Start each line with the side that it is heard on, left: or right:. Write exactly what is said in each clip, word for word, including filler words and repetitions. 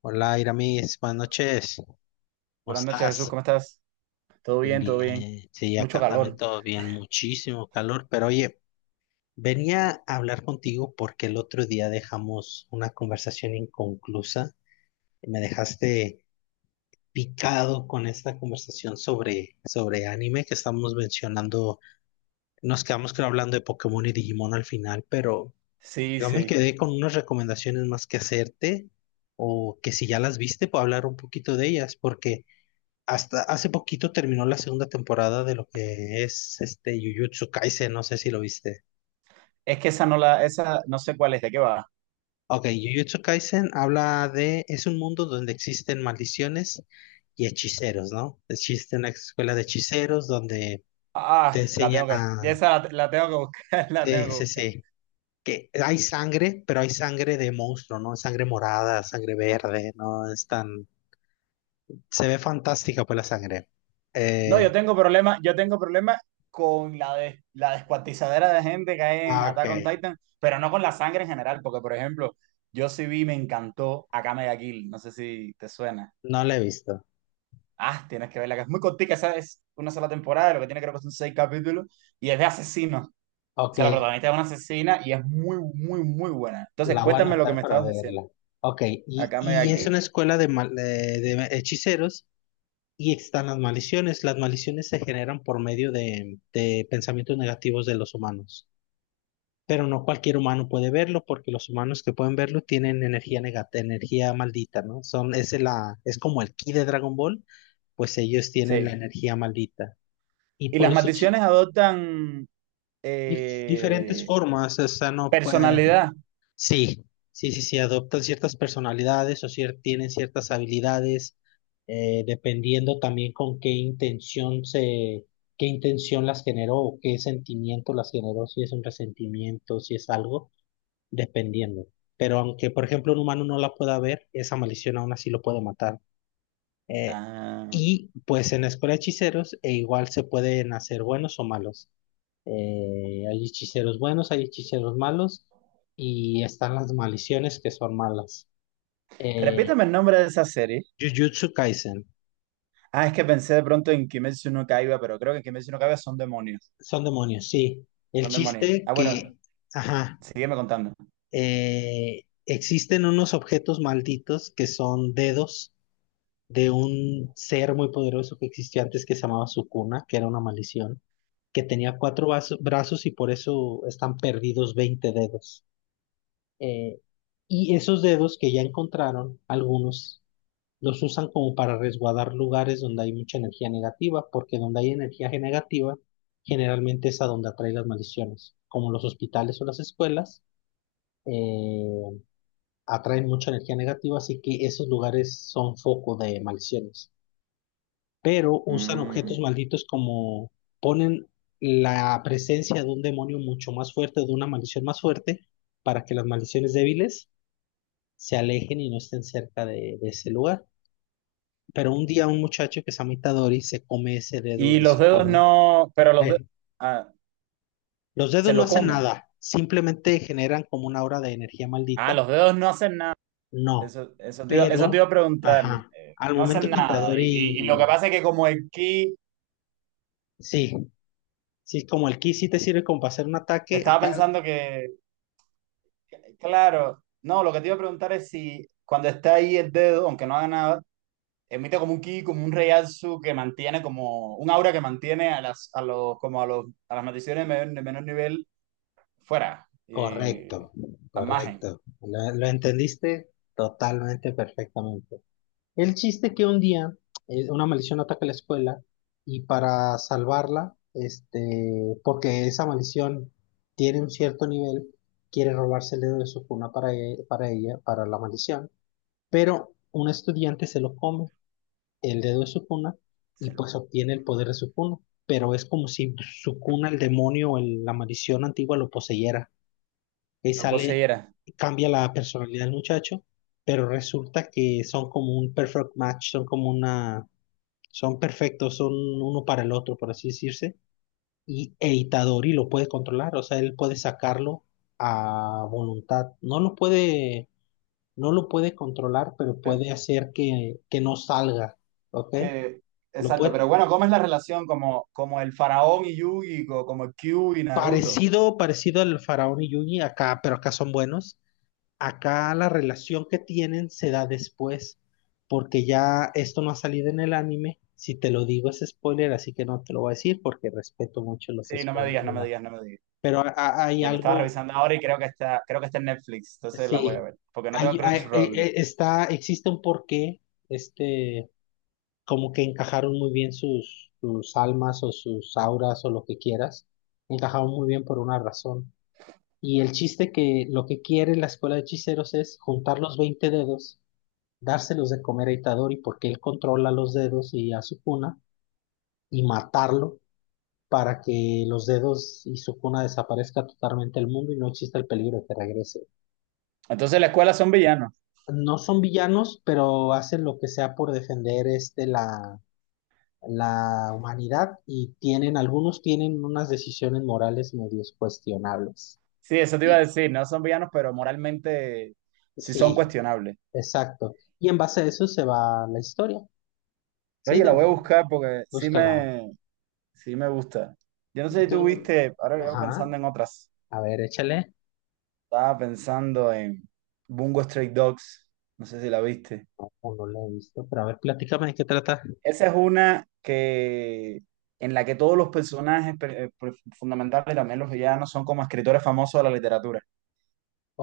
left: Hola, Iramis, buenas noches. ¿Cómo
right: Buenas noches, Jesús,
left: estás?
right: ¿cómo estás? Todo
left: Bien,
right: bien, todo bien.
left: bien. Sí,
right: Mucho
left: acá también
right: calor.
left: todo bien, muchísimo calor. Pero oye, venía a hablar contigo porque el otro día dejamos una conversación inconclusa y me dejaste picado con esta conversación sobre, sobre anime que estamos mencionando. Nos quedamos, creo, hablando de Pokémon y Digimon al final, pero
right: Sí,
left: yo me
right: sí.
left: quedé con unas recomendaciones más que hacerte, o que, si ya las viste, puedo hablar un poquito de ellas, porque... Hasta hace poquito terminó la segunda temporada de lo que es este Jujutsu Kaisen, no sé si lo viste.
right: Es que esa no la, esa no sé cuál es, ¿de qué va?
left: Ok, Jujutsu Kaisen habla de, es un mundo donde existen maldiciones y hechiceros, ¿no? Existe una escuela de hechiceros donde te
right: Ah, la
left: enseñan
right: tengo que,
left: a,
right: ya esa la, la tengo que buscar, la tengo
left: sí,
right: que
left: sí,
right: buscar.
left: sí, que hay sangre, pero hay sangre de monstruo, ¿no? Sangre morada, sangre verde, ¿no? Es tan, se ve fantástica pues la sangre.
right: No, yo
left: Eh,
right: tengo problema, yo tengo problema con la de, la descuartizadera de gente que hay en
left: ah, ok,
right: Attack on Titan, pero no con la sangre en general, porque por ejemplo, yo sí vi, me encantó Akame ga Kill, no sé si te suena.
left: no la he visto.
right: Ah, tienes que verla, que es muy cortica, esa es una sola temporada, lo que tiene creo que son seis capítulos, y es de asesinos. O
left: Ok,
right: sea, la protagonista es una asesina y es muy, muy, muy buena. Entonces,
left: la voy a
right: cuéntame lo que
left: anotar
right: me
left: para
right: estabas diciendo.
left: verla. Ok, y,
right: Acá me
left: y es una
right: aquí.
left: escuela de, mal- eh, de hechiceros, y están las maldiciones. Las maldiciones se generan por medio de, de pensamientos negativos de los humanos. Pero no cualquier humano puede verlo, porque los humanos que pueden verlo tienen energía negata, energía maldita, ¿no? Son, es, la, es como el ki de Dragon Ball, pues ellos tienen la
right: Sí.
left: energía maldita. Y
right: Y
left: por
right: las
left: los hechi-
right: maldiciones adoptan
left: dif- diferentes
right: eh,
left: formas, o sea, no puede.
right: personalidad.
left: Sí, sí, sí, sí, adoptan ciertas personalidades o cier- tienen ciertas habilidades, eh, dependiendo también con qué intención se, qué intención las generó o qué sentimiento las generó, si es un resentimiento, si es algo, dependiendo. Pero aunque, por ejemplo, un humano no la pueda ver, esa maldición aún así lo puede matar. Eh,
right: Ah.
left: y pues en la escuela de hechiceros, e igual se pueden hacer buenos o malos. Eh, hay hechiceros buenos, hay hechiceros malos, y están las maldiciones que son malas. Eh,
right: Repítame el nombre de esa serie.
left: Jujutsu Kaisen,
right: Ah, es que pensé de pronto en Kimetsu no Kaiba, pero creo que en Kimetsu no Kaiba son demonios.
left: son demonios, sí. El
right: Son demonios.
left: chiste
right: Ah, bueno,
left: que, ajá,
right: sígueme contando.
left: eh, existen unos objetos malditos que son dedos de un ser muy poderoso que existió antes, que se llamaba Sukuna, que era una maldición, que tenía cuatro vaso- brazos, y por eso están perdidos veinte dedos. Eh, y esos dedos que ya encontraron, algunos los usan como para resguardar lugares donde hay mucha energía negativa, porque donde hay energía negativa, generalmente es a donde atrae las maldiciones, como los hospitales o las escuelas. eh, Atraen mucha energía negativa, así que esos lugares son foco de maldiciones. Pero usan objetos
right: Mm.
left: malditos como ponen la presencia de un demonio mucho más fuerte, de una maldición más fuerte, para que las maldiciones débiles se alejen y no estén cerca de, de ese lugar. Pero un día un muchacho que se llama Itadori se come ese dedo
right: Y
left: de
right: los
left: su
right: dedos
left: forma.
right: no, pero los dedos,
left: Eh, los dedos
right: se
left: no
right: lo
left: hacen
right: come.
left: nada, simplemente generan como una aura de energía
right: Ah,
left: maldita.
right: los dedos no hacen nada.
left: No,
right: Eso, eso te iba, eso te
left: pero,
right: iba a preguntar.
left: ajá,
right: Eh,
left: al
right: no
left: momento
right: hacen
left: que
right: nada. Y, y- y lo que
left: Itadori,
right: pasa es que como el key,
left: sí, sí, es como el ki sí te sirve como para hacer un ataque,
right: estaba
left: acá,
right: pensando que, claro, no, lo que te iba a preguntar es si cuando está ahí el dedo, aunque no haga nada, emite como un ki, como un reiatsu que mantiene como un aura que mantiene a las, a los, como a los, a las maldiciones de menor, de menor nivel fuera. Y
left: correcto,
right: a margen.
left: correcto. Lo, lo entendiste totalmente perfectamente. El chiste que un día eh, una maldición ataca la escuela, y para salvarla, este, porque esa maldición tiene un cierto nivel, quiere robarse el dedo de su cuna para, e- para ella, para la maldición, pero un estudiante se lo come, el dedo de su cuna, y
right: Se lo,
left: pues obtiene el poder de su cuna, pero es como si su cuna, el demonio o el- la maldición antigua lo poseyera, que
right: lo
left: sale,
right: poseyera.
left: cambia la personalidad del muchacho, pero resulta que son como un perfect match, son como una, son perfectos, son uno para el otro, por así decirse, y Eitadori lo puede controlar, o sea, él puede sacarlo a voluntad, no lo puede, no lo puede controlar, pero
right: Eh,
left: puede hacer que, que no salga, ¿ok?
right: Que,
left: Lo
right: exacto,
left: puede,
right: pero bueno, ¿cómo es la relación como, como el faraón y Yugi, co- como el Q y Naruto?
left: parecido, parecido al faraón y Yugi, acá, pero acá son buenos. Acá la relación que tienen se da después, porque ya esto no ha salido en el anime. Si te lo digo es spoiler, así que no te lo voy a decir porque respeto mucho los
right: Sí, no me digas, no
left: spoilers,
right: me
left: ¿no?
right: digas, no me digas.
left: Pero a- a- hay
right: Que me estaba
left: algo,
right: revisando ahora y creo que está, creo que está en Netflix, entonces la voy a
left: sí,
right: ver, porque no tengo
left: hay, hay- e-
right: Crunchyroll.
left: e- está, existe un porqué, este, como que encajaron muy bien sus, sus almas o sus auras o lo que quieras, encajaron muy bien por una razón. Y el chiste que lo que quiere la escuela de hechiceros es juntar los veinte dedos, dárselos de comer a Itadori porque él controla los dedos y a Sukuna, y matarlo para que los dedos y Sukuna desaparezca totalmente del mundo y no exista el peligro de que regrese.
right: Entonces la escuela son villanos.
left: No son villanos, pero hacen lo que sea por defender este la, la humanidad, y tienen, algunos tienen unas decisiones morales medio cuestionables.
right: Sí, eso te iba a
left: Y,
right: decir, no son villanos, pero moralmente sí son
left: sí,
right: cuestionables.
left: exacto. Y en base a eso se va la historia. Sí,
right: Oye, la
left: de-
right: voy a buscar porque sí
left: búscala.
right: me, sí me gusta. Yo no sé
left: Y
right: si tú
left: tú-
right: viste, ahora que llevo
left: ajá,
right: pensando en otras.
left: a ver, échale.
right: Estaba pensando en Bungo Stray Dogs, no sé si la viste.
left: No, no la he visto, pero a ver, platícame de qué trata.
right: Esa es una que en la que todos los personajes per- eh, per- fundamentales, también los villanos, son como escritores famosos de la literatura.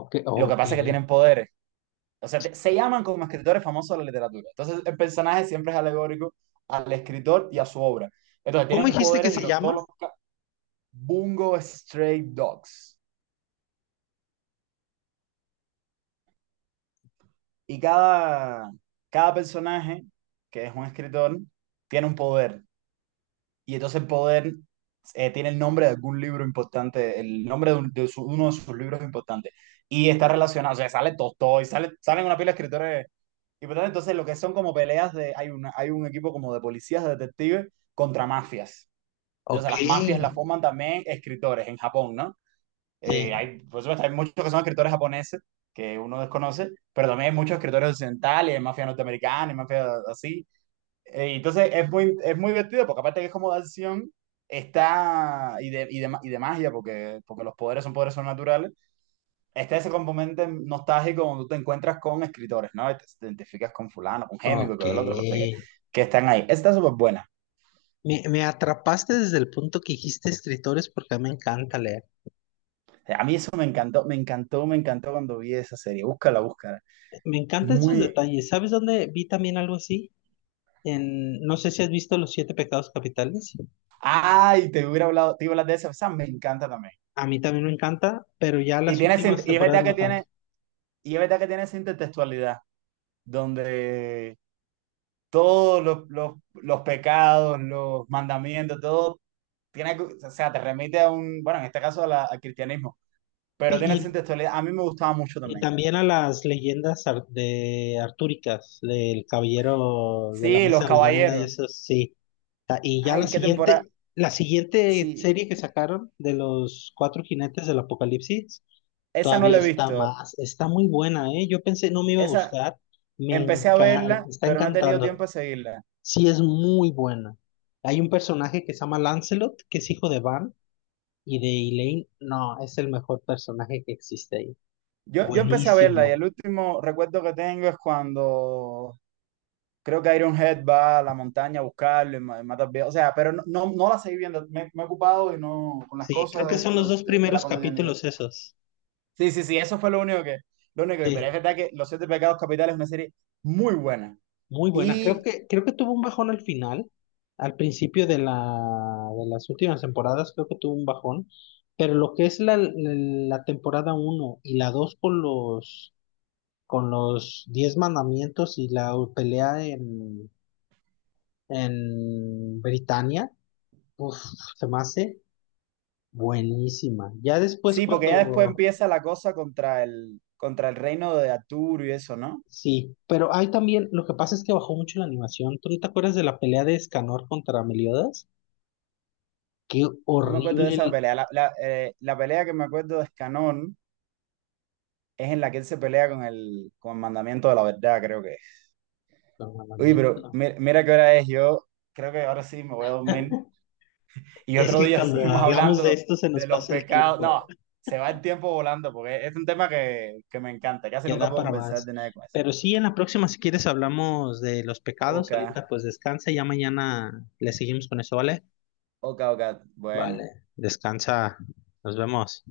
left: Ok,
right: Lo que
left: ok.
right: pasa es que tienen poderes. O sea, te- se llaman como escritores famosos de la literatura. Entonces, el personaje siempre es alegórico al escritor y a su obra. Entonces,
left: ¿Cómo
right: tienen
left: dijiste que
right: poderes y
left: se
right: lo-
left: llama?
right: todos los... ca- Bungo Stray Dogs. Y cada, cada personaje, que es un escritor, tiene un poder. Y entonces poder eh, tiene el nombre de algún libro importante, el nombre de, un- de su- uno de sus libros importantes. Y está relacionado, o sea, sale Tolstói, sale, salen una pila de escritores importantes. Entonces, lo que son como peleas de, hay una, hay un equipo como de policías, de detectives, contra mafias.
left: Ok,
right: Entonces, las mafias las
left: sí,
right: forman también escritores en Japón, ¿no? Eh, hay, por supuesto, hay muchos que son escritores japoneses, que uno desconoce, pero también hay muchos escritores occidentales, hay mafia norteamericana, hay mafia así. Eh, Entonces es muy, es muy divertido porque aparte que es como de acción está y de, y de, ma- y de magia porque, porque los poderes son poderes sobrenaturales, está ese componente nostálgico donde tú te encuentras con escritores, ¿no? Y te te identificas con fulano, con Hemingway,
left: ok.
right: con el otro, no sé qué, que están ahí. Esta está súper buena.
left: Me, me atrapaste desde el punto que dijiste escritores, porque a mí me encanta leer.
right: A mí eso me encantó, me encantó, me encantó cuando vi esa serie. Búscala, búscala.
left: Me encantan esos
right: Muy...
left: detalles. ¿Sabes dónde vi también algo así? En, no sé si has visto Los Siete Pecados Capitales.
right: Ay, te hubiera hablado, te iba a hablar de esa, esa me encanta también.
left: A mí también me encanta, pero ya
right: Y,
left: las
right: tiene, sint-
left: últimas
right: y es
left: temporadas
right: verdad que
left: no tanto.
right: tiene, y es verdad que tiene esa intertextualidad donde todos los, los, los pecados, los mandamientos, todo tiene, o sea, te remite a un, bueno, en este caso a la- al cristianismo, pero tiene esa
left: Y,
right: textualidad. A mí me gustaba mucho
left: Y
right: también.
left: también a las leyendas ar- de artúricas, del caballero de la
right: Sí, Los
left: mesa redonda y
right: Caballeros.
left: eso sí. Ta- Y ya
right: Ay,
left: la
right: ¿en qué temporada?
left: siguiente, la siguiente
right: Sí,
left: serie que sacaron de los cuatro jinetes del apocalipsis,
right: esa no
left: todavía
right: la he
left: está
right: visto.
left: más, está muy buena, ¿eh? Yo pensé no me iba a
right: Esa,
left: gustar, me
right: empecé a
left: enca-
right: verla,
left: está
right: pero no he tenido
left: encantando.
right: tiempo de seguirla.
left: Sí, es muy buena. Hay un personaje que se llama Lancelot, que es hijo de Van y de Elaine. No, es el mejor personaje que existe ahí.
right: Yo, yo empecé a verla y
left: Buenísimo.
right: el último recuerdo que tengo es cuando creo que Ironhead va a la montaña a buscarlo y ma- mata al viejo. O sea, pero no, no, no la seguí viendo. Me, me he ocupado y no con las
left: Sí, creo
right: cosas
left: que
right: de, que
left: son los
right: lo-
left: dos
right: de- de la
left: primeros
right: cotidianidad.
left: capítulos esos.
right: Sí, sí, sí, eso fue lo único que, lo único que, pero es
left: Sí,
right: verdad que Los Siete Pecados Capitales es una serie muy buena.
left: muy buena. Creo
right: Y
left: que, creo que tuvo un bajón al final, al principio de la, de las últimas temporadas, creo que tuvo un bajón. Pero lo que es la, la temporada uno y la dos con los, con los, diez mandamientos y la pelea en, en Britania, uf, se me hace buenísima. Ya después
right: sí, porque ya después
left: cuando
right: empieza la cosa contra el, contra el reino de Arturo y eso, ¿no?
left: sí, pero hay también, lo que pasa es que bajó mucho la animación. ¿Tú no te acuerdas de la pelea de Escanor contra Meliodas? Qué
right: No me acuerdo de
left: horrible
right: esa
left: el
right: pelea. La, la, eh, la pelea que me acuerdo de Escanón es en la que él se pelea con el, con el mandamiento de la verdad, creo que. Uy, pero
left: programamiento.
right: mi- mira, qué hora es. Yo creo que ahora sí me voy a dormir. Y
left: Es
right: otro
left: que
right: día
left: cuando
right: seguimos
left: hablamos de
right: hablando
left: esto se
right: de
left: nos
right: los
left: pasa el
right: pecados. No,
left: tiempo,
right: se va el tiempo volando porque es un tema que, que me encanta. Casi
left: que
right: nunca
left: da
right: puedo
left: para
right: conversar
left: más.
right: de nada con eso.
left: Pero sí, en la próxima, si quieres, hablamos de los
right: Ok,
left: pecados. Ahorita pues descansa, ya mañana le seguimos con eso, ¿vale?
right: ok, ok. Bueno.
left: Vale, descansa, nos vemos.